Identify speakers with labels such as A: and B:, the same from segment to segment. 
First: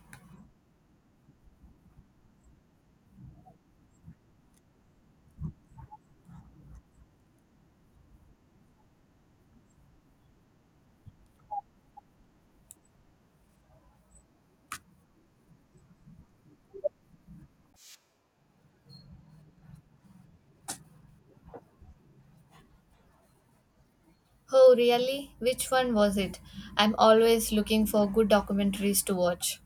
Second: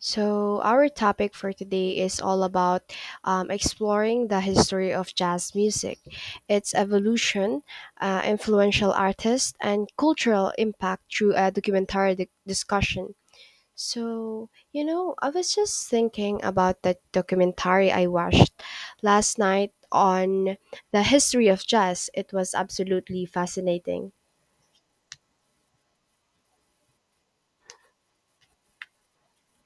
A: So, our topic for today is all about exploring the history of jazz music, its evolution, influential artists, and cultural impact through a discussion. So, I was just thinking about that documentary I watched last night on the history of jazz. It was absolutely fascinating.
B: Oh, really? Which one was it? I'm always looking for good documentaries to watch.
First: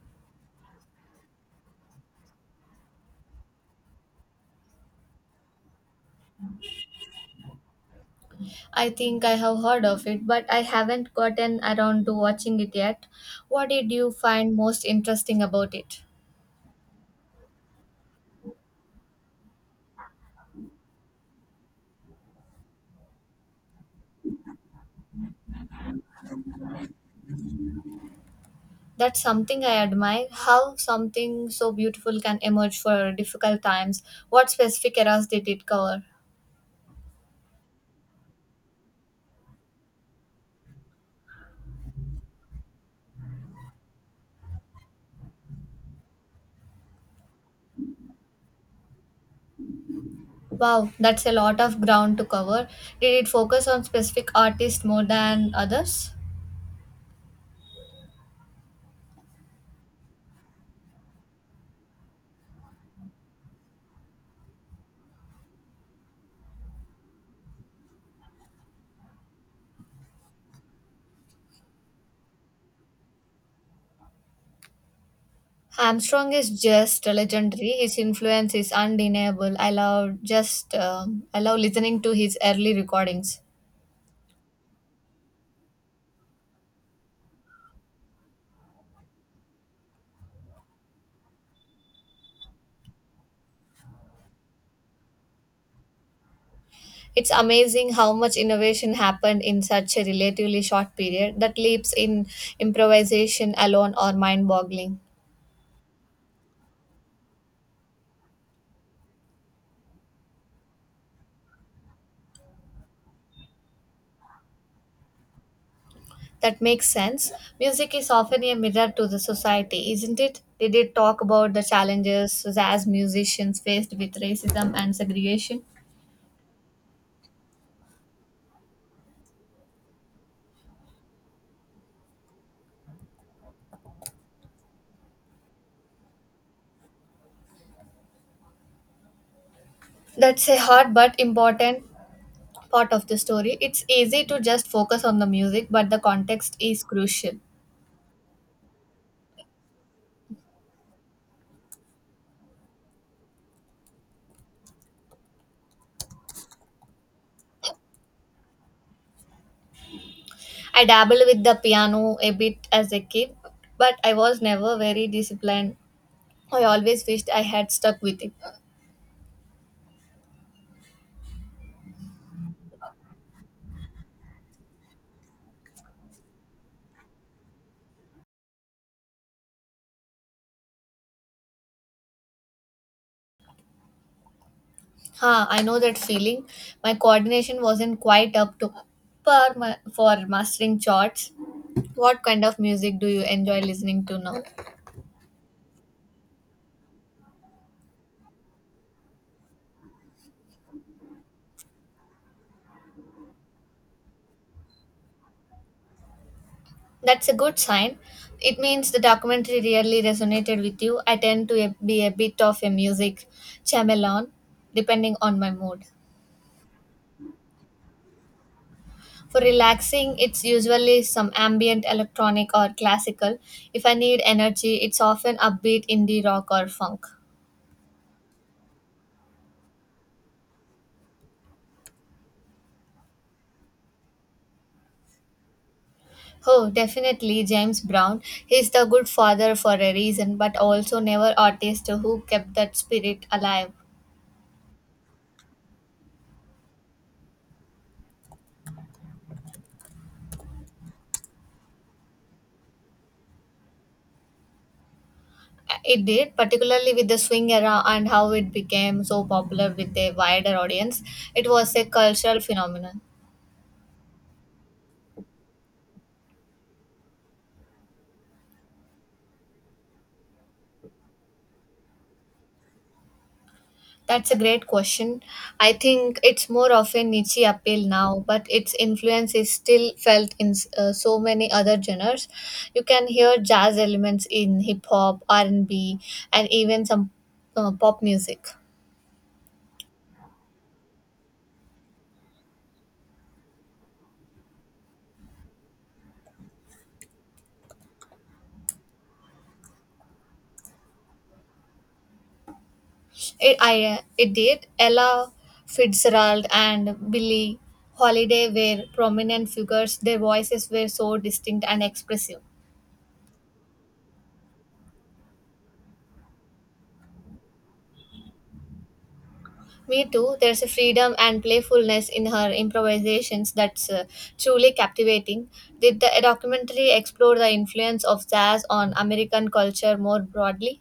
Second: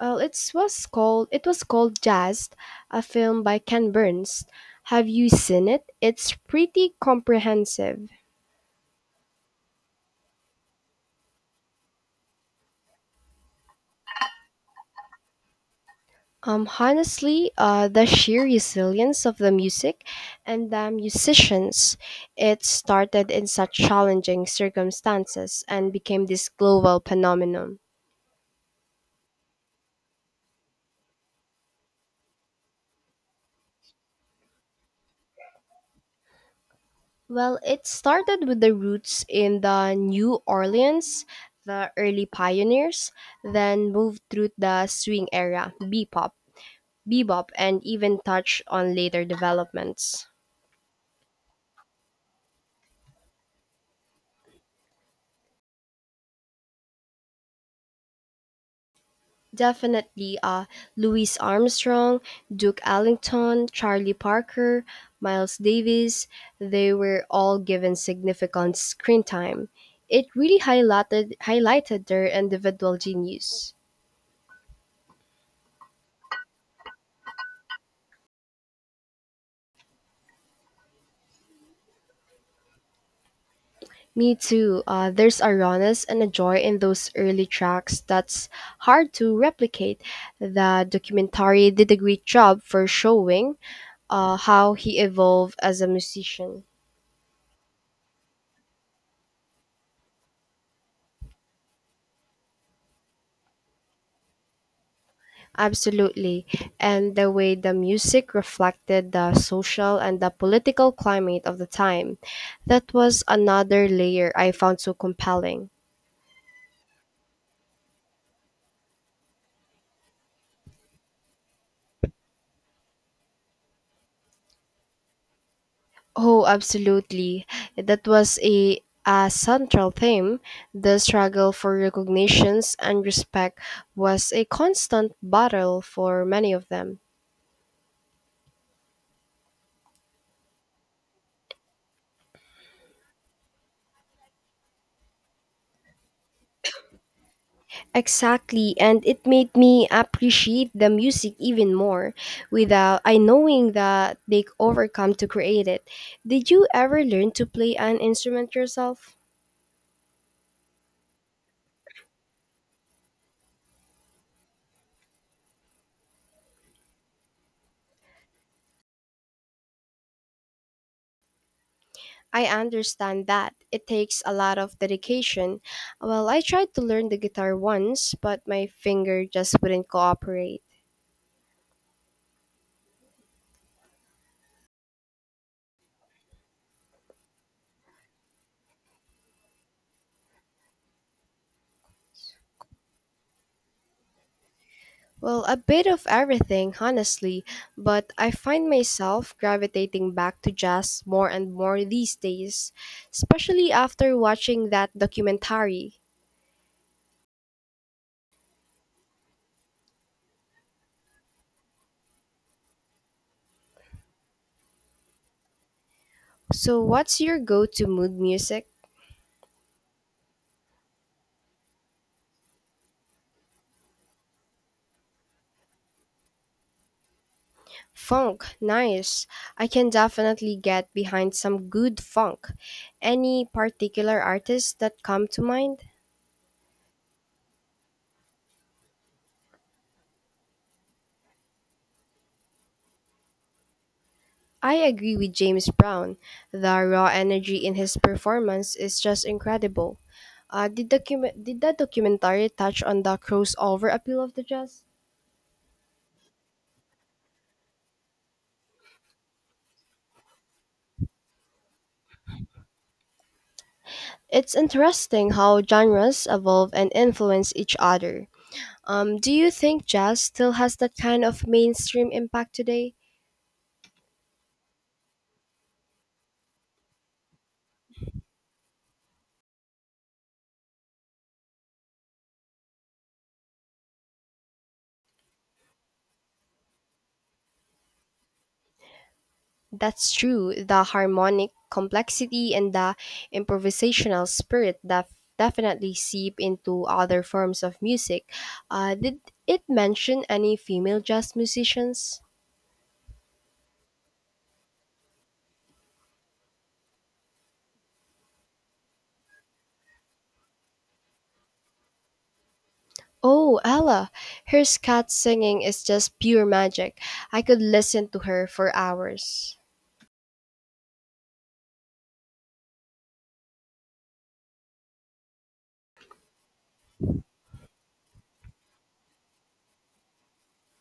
A: Well, it was called Jazz, a film by Ken Burns. Have you seen it? It's pretty comprehensive.
B: I think I have heard of it, but I haven't gotten around to watching it yet. What did you find most interesting about it?
A: Honestly, the sheer resilience of the music and the musicians, it started in such challenging circumstances and became this global phenomenon.
B: That's something I admire how something so beautiful can emerge for difficult times. What specific eras did it cover?
A: Well, it started with the roots in the New Orleans, the early pioneers, then moved through the swing era, bebop and even touch on later developments.
B: Wow, that's a lot of ground to cover. Did it focus on specific artists more than others?
A: Definitely Louis Armstrong, Duke Ellington, Charlie Parker, Miles Davis, they were all given significant screen time. It really highlighted their individual genius.
B: Armstrong is just legendary. His influence is undeniable. I love just I love listening to his early recordings.
A: Me too. There's a rawness and a joy in those early tracks that's hard to replicate. The documentary did a great job for showing how he evolved as a musician.
B: It's amazing how much innovation happened in such a relatively short period. That leaps in improvisation alone are mind-boggling.
A: Absolutely. And the way the music reflected the social and the political climate of the time. That was another layer I found so compelling.
B: That makes sense. Music is often a mirror to the society, isn't it? Did it talk about the challenges as musicians faced with racism and segregation?
A: Oh, absolutely. That was a central theme. The struggle for recognitions and respect was a constant battle for many of them.
B: That's a hard but important part of the story. It's easy to just focus on the music, but the context is crucial.
A: Exactly, and it made me appreciate the music even more without I knowing that they overcome to create it. Did you ever learn to play an instrument yourself?
B: I dabbled with the piano a bit as a kid, but I was never very disciplined. I always wished I had stuck with it.
A: I understand that it takes a lot of dedication. Well, I tried to learn the guitar once, but my finger just wouldn't cooperate.
B: Huh, I know that feeling. My coordination wasn't quite up to par for mastering chords. What kind of music do you enjoy listening to now?
A: Well, a bit of everything, honestly, but I find myself gravitating back to jazz more and more these days, especially after watching that documentary.
B: That's a good sign. It means the documentary really resonated with you. I tend to be a bit of a music chameleon, depending on my mood.
A: So, what's your go to mood music?
B: For relaxing, it's usually some ambient electronic or classical. If I need energy, it's often upbeat indie rock or funk.
A: Funk, nice. I can definitely get behind some good funk. Any particular artists that come to mind?
B: Oh, definitely James Brown. He's the good father for a reason, but also never artist who kept that spirit alive.
A: I agree with James Brown. The raw energy in his performance is just incredible. Did that documentary touch on the crossover appeal of the jazz?
B: It did, particularly with the swing era and how it became so popular with a wider audience. It was a cultural phenomenon.
A: It's interesting how genres evolve and influence each other. Do you think jazz still has that kind of mainstream impact today?
B: That's a great question. I think it's more of a niche appeal now, but its influence is still felt in so many other genres. You can hear jazz elements in hip hop, R&B, and B, and even some pop music.
A: That's true. The harmonic complexity and the improvisational spirit def- definitely seep into other forms of music. Did it mention any female jazz musicians?
B: It did. Ella Fitzgerald and Billie Holiday were prominent figures. Their voices were so distinct and expressive.
A: Oh, Ella, her scat singing is just pure magic. I could listen to her for hours.
B: Me too. There's a freedom and playfulness in her improvisations that's truly captivating. Did the documentary explore the influence of jazz on American culture more broadly?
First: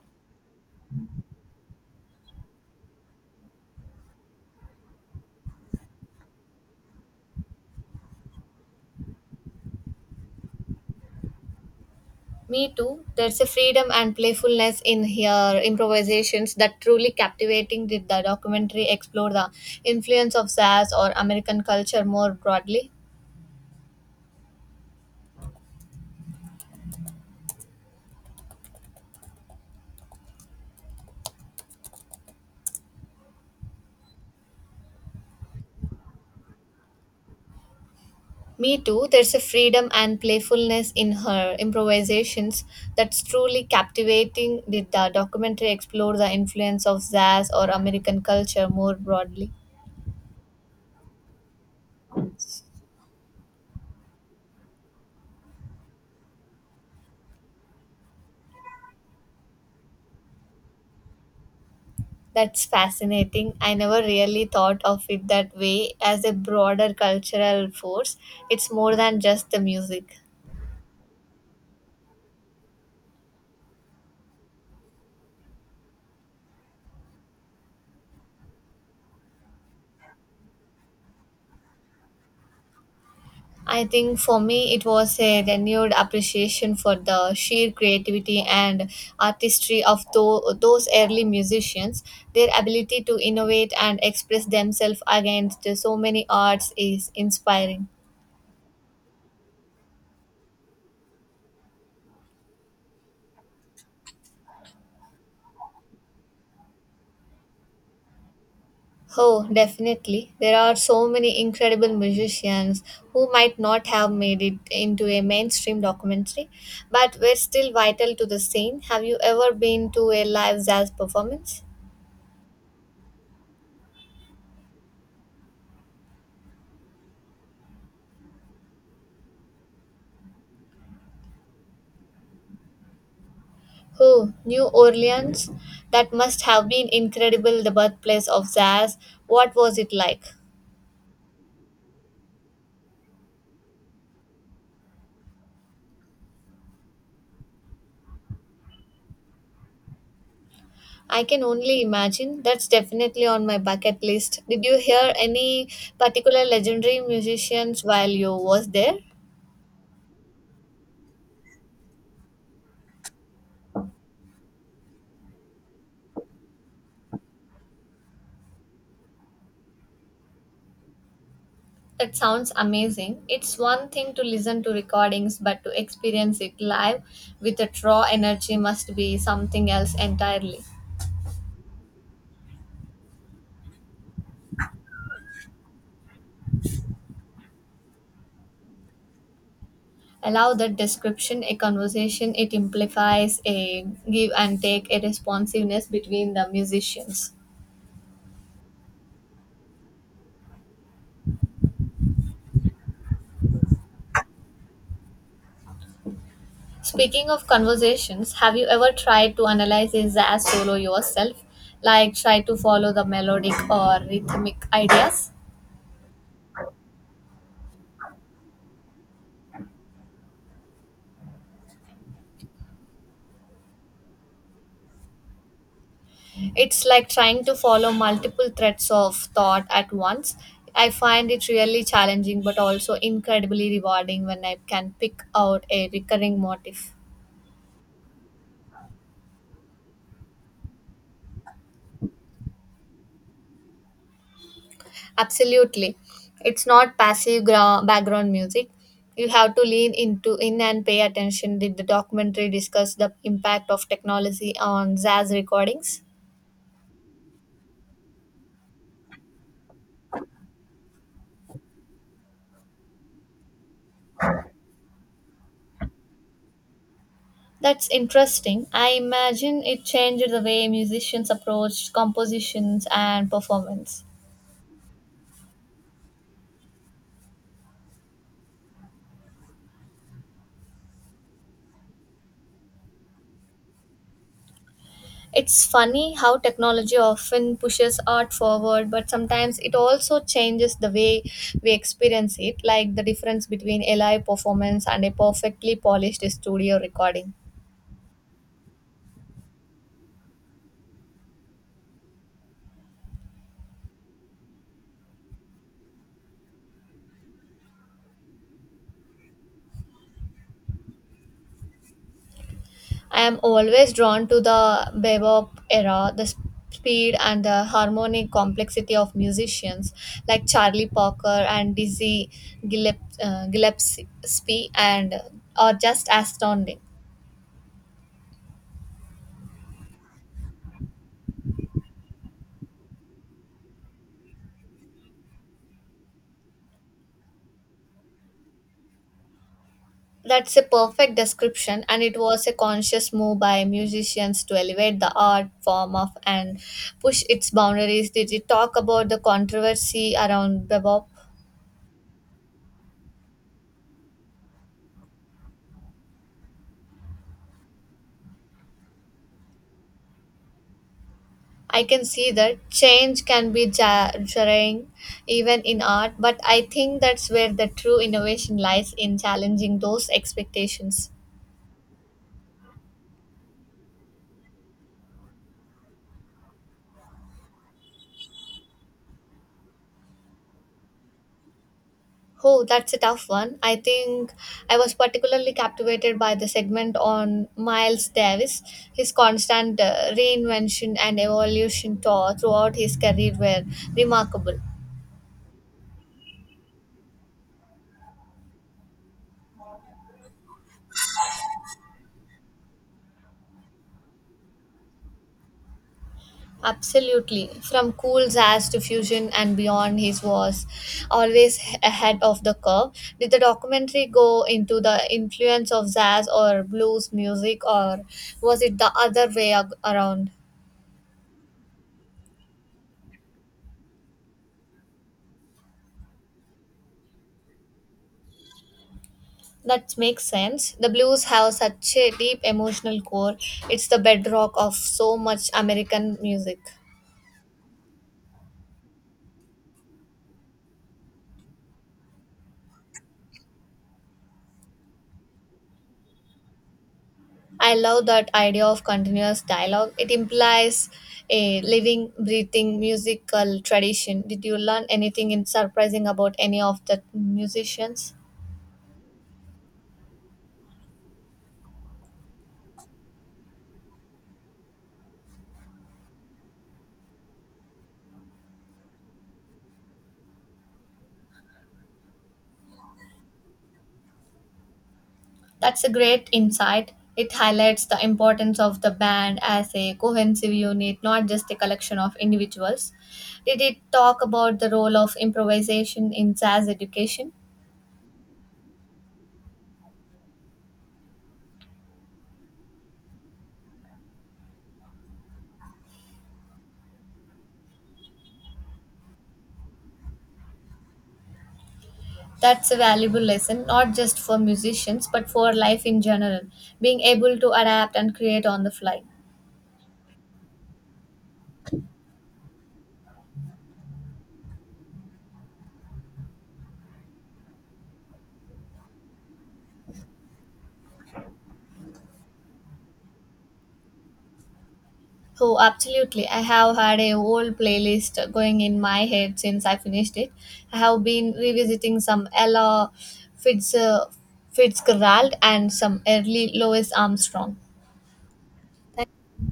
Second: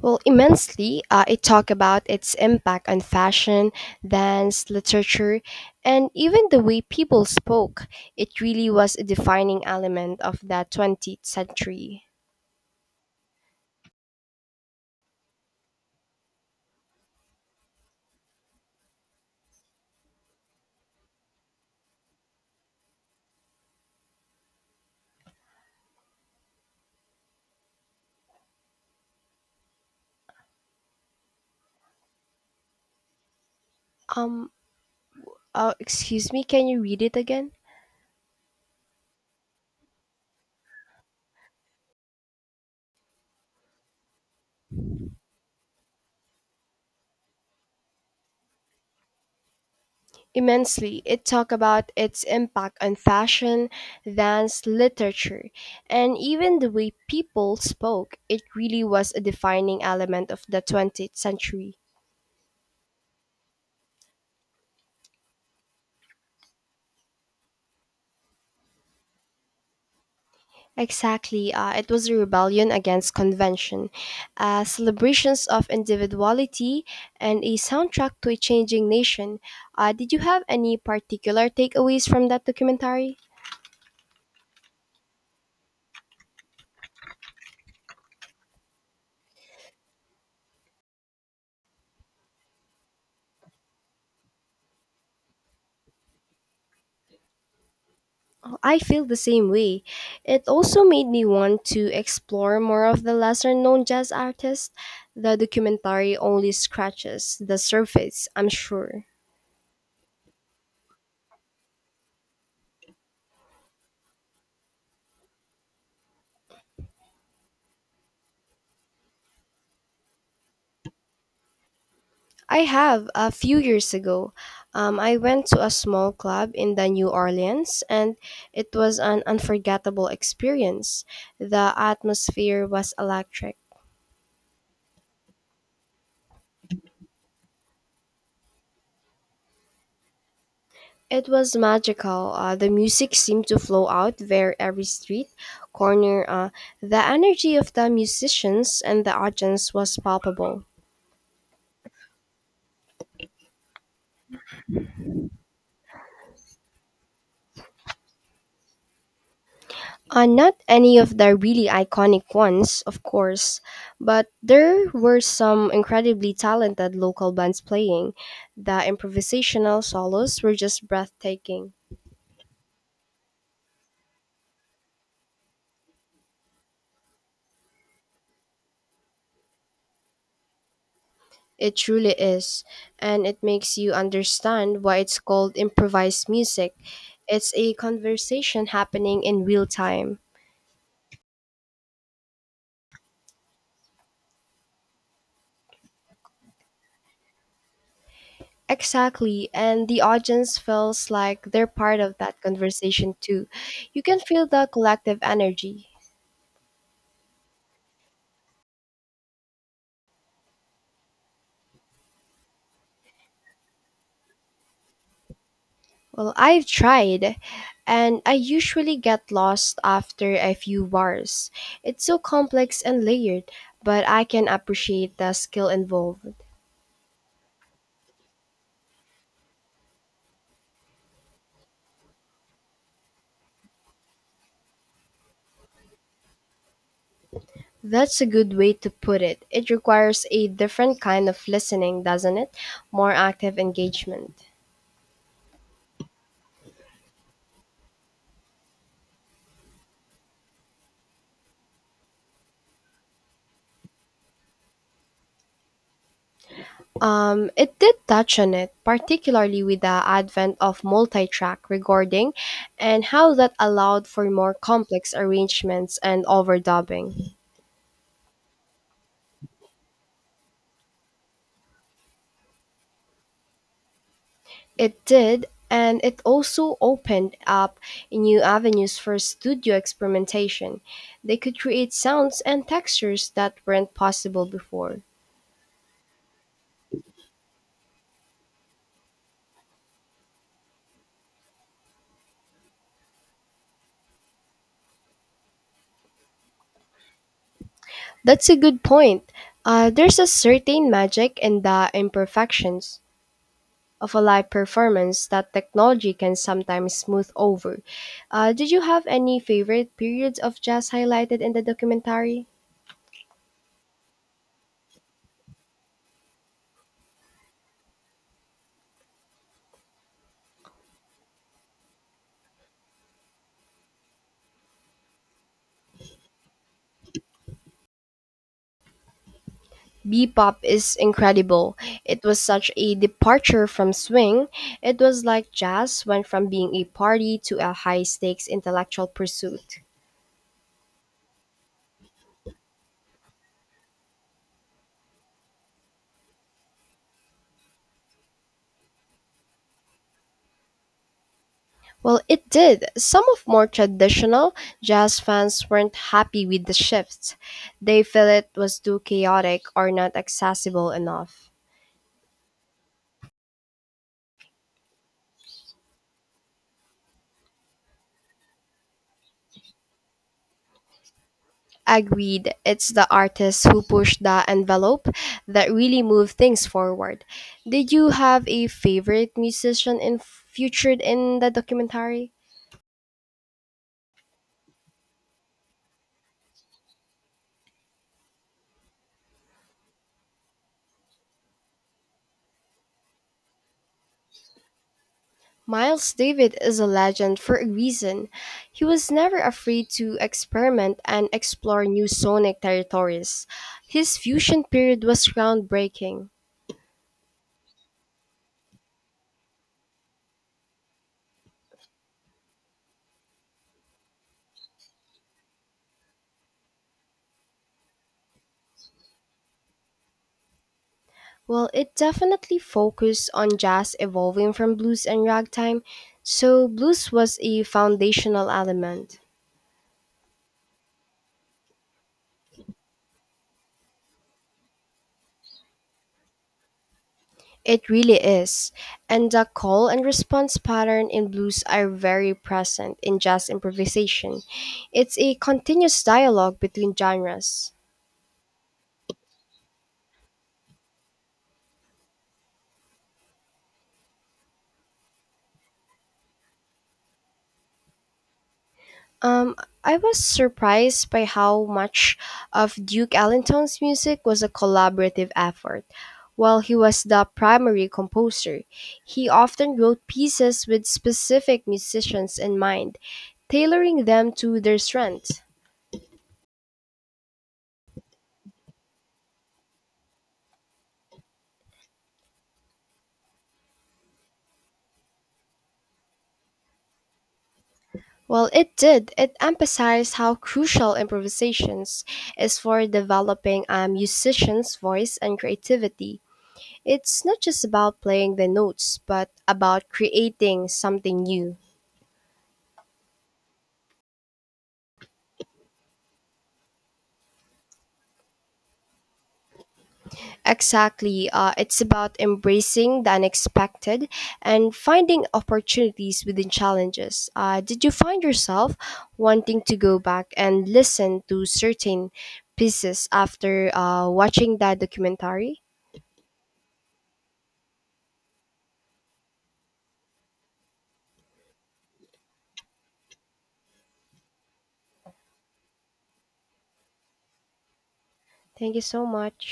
A: Well, immensely, it talked about its impact on fashion, dance, literature, and even the way people spoke. It really was a defining element of that 20th century.
B: Me too. There's a freedom and playfulness in her improvisations that truly captivating. Did the documentary explore the influence of jazz or American culture more broadly?
A: Um, Excuse me, can you read it again?
B: Me too. There's a freedom and playfulness in her improvisations that's truly captivating. Did the documentary explore the influence of jazz or American culture more broadly?
A: Immensely, it talked about its impact on fashion, dance, literature, and even the way people spoke. It really was a defining element of the 20th century.
B: That's fascinating. I never really thought of it that way as a broader cultural force. It's more than just the music.
A: Exactly, it was a rebellion against convention, celebrations of individuality, and a soundtrack to a changing nation. Did you have any particular takeaways from that documentary?
B: I think for me it was a renewed appreciation for the sheer creativity and artistry of those early musicians. Their ability to innovate and express themselves against so many arts is inspiring.
A: I feel the same way. It also made me want to explore more of the lesser known jazz artists. The documentary only scratches the surface, I'm sure.
B: Oh, definitely. There are so many incredible musicians who might not have made it into a mainstream documentary, but were still vital to the scene. Have you ever been to a live jazz performance?
A: I have a few years ago. I went to a small club in the New Orleans and it was an unforgettable experience. The atmosphere was electric.
B: Oh, New Orleans. That must have been incredible, the birthplace of jazz. What was it like?
A: It was magical. The music seemed to flow out where every street corner. The energy of the musicians and the audience was palpable.
B: I can only imagine. That's definitely on my bucket list. Did you hear any particular legendary musicians while you was there?
A: Not any of the really iconic ones, of course, but there were some incredibly talented local bands playing. The improvisational solos were just breathtaking.
B: That sounds amazing. It's one thing to listen to recordings, but to experience it live with the raw energy must be something else entirely.
A: It truly is, and it makes you understand why it's called improvised music. It's a conversation happening in real time.
B: Allow that description, a conversation, it implies a give and take, a responsiveness between the musicians.
A: Exactly, and the audience feels like they're part of that conversation too. You can feel the collective energy.
B: Speaking of conversations, have you ever tried to analyze a jazz solo yourself, like try to follow the melodic or rhythmic ideas?
A: Well, I've tried, and I usually get lost after a few bars. It's so complex and layered, but I can appreciate the skill involved.
B: It's like trying to follow multiple threads of thought at once. I find it really challenging but also incredibly rewarding when I can pick out a recurring motif.
A: That's a good way to put it. It requires a different kind of listening, doesn't it? More active engagement.
B: Absolutely. It's not passive background music. You have to lean into in and pay attention. Did the documentary discuss the impact of technology on jazz recordings?
A: It did touch on it, particularly with the advent of multi track recording and how that allowed for more complex arrangements and overdubbing.
B: That's interesting. I imagine it changed the way musicians approached compositions and performance.
A: It did, and it also opened up new avenues for studio experimentation. They could create sounds and textures that weren't possible before.
B: It's funny how technology often pushes art forward, but sometimes it also changes the way we experience it, like the difference between a live performance and a perfectly polished studio recording.
A: That's a good point. There's a certain magic in the imperfections of a live performance that technology can sometimes smooth over. Did you have any favorite periods of jazz highlighted in the documentary?
B: I am always drawn to the bebop era, the speed and the harmonic complexity of musicians like Charlie Parker and Dizzy Gillespie, Gillespie and are just astounding.
A: Bebop is incredible. It was such a departure from swing. It was like jazz went from being a party to a high stakes intellectual pursuit.
B: That's a perfect description, and it was a conscious move by musicians to elevate the art form of and push its boundaries. Did you talk about the controversy around bebop?
A: Well, it did. Some of more traditional jazz fans weren't happy with the shift. They felt it was too chaotic or not accessible enough.
B: I can see that change can be jarring even in art, but I think that's where the true innovation lies in challenging those expectations.
A: Agreed. It's the artists who push the envelope that really move things forward. Did you have a featured in the documentary?
B: Oh, that's a tough one. I think I was particularly captivated by the segment on Miles Davis. His constant reinvention and evolution throughout his career were remarkable.
A: Miles David is a legend for a reason. He was never afraid to experiment and explore new sonic territories. His fusion period was groundbreaking.
B: Absolutely. From cool jazz to fusion and beyond, he was always ahead of the curve. Did the documentary go into the influence of jazz or blues music, or was it the other way around?
A: Well, it definitely focused on jazz evolving from blues and ragtime, so blues was a foundational element.
B: That makes sense. The blues have such a deep emotional core. It's the bedrock of so much American music.
A: It really is. And the call and response pattern in blues are very present in jazz improvisation. It's a continuous dialogue between genres.
B: I love that idea of continuous dialogue. It implies a living, breathing musical tradition. Did you learn anything in surprising about any of the musicians?
A: Um, I was surprised by how much of Duke Ellington's music was a collaborative effort. While he was the primary composer, he often wrote pieces with specific musicians in mind, tailoring them to their strengths.
B: That's a great insight. It highlights the importance of the band as a cohesive unit, not just a collection of individuals. Did it talk about the role of improvisation in jazz education?
A: Well, it did. It emphasized how crucial improvisations is for developing a musician's voice and creativity. It's not just about playing the notes, but about creating something new.
B: That's a valuable lesson, not just for musicians, but for life in general, being able to adapt and create on the fly.
A: Exactly. It's about embracing the unexpected and finding opportunities within challenges. Did you find yourself wanting to go back and listen to certain pieces after watching that
B: Oh,
A: documentary?
B: absolutely. I have had a whole playlist going in my head since I finished it. I have been revisiting some Ella Fitz, uh, Fitzgerald and some early Louis Armstrong.
A: Thank you so much.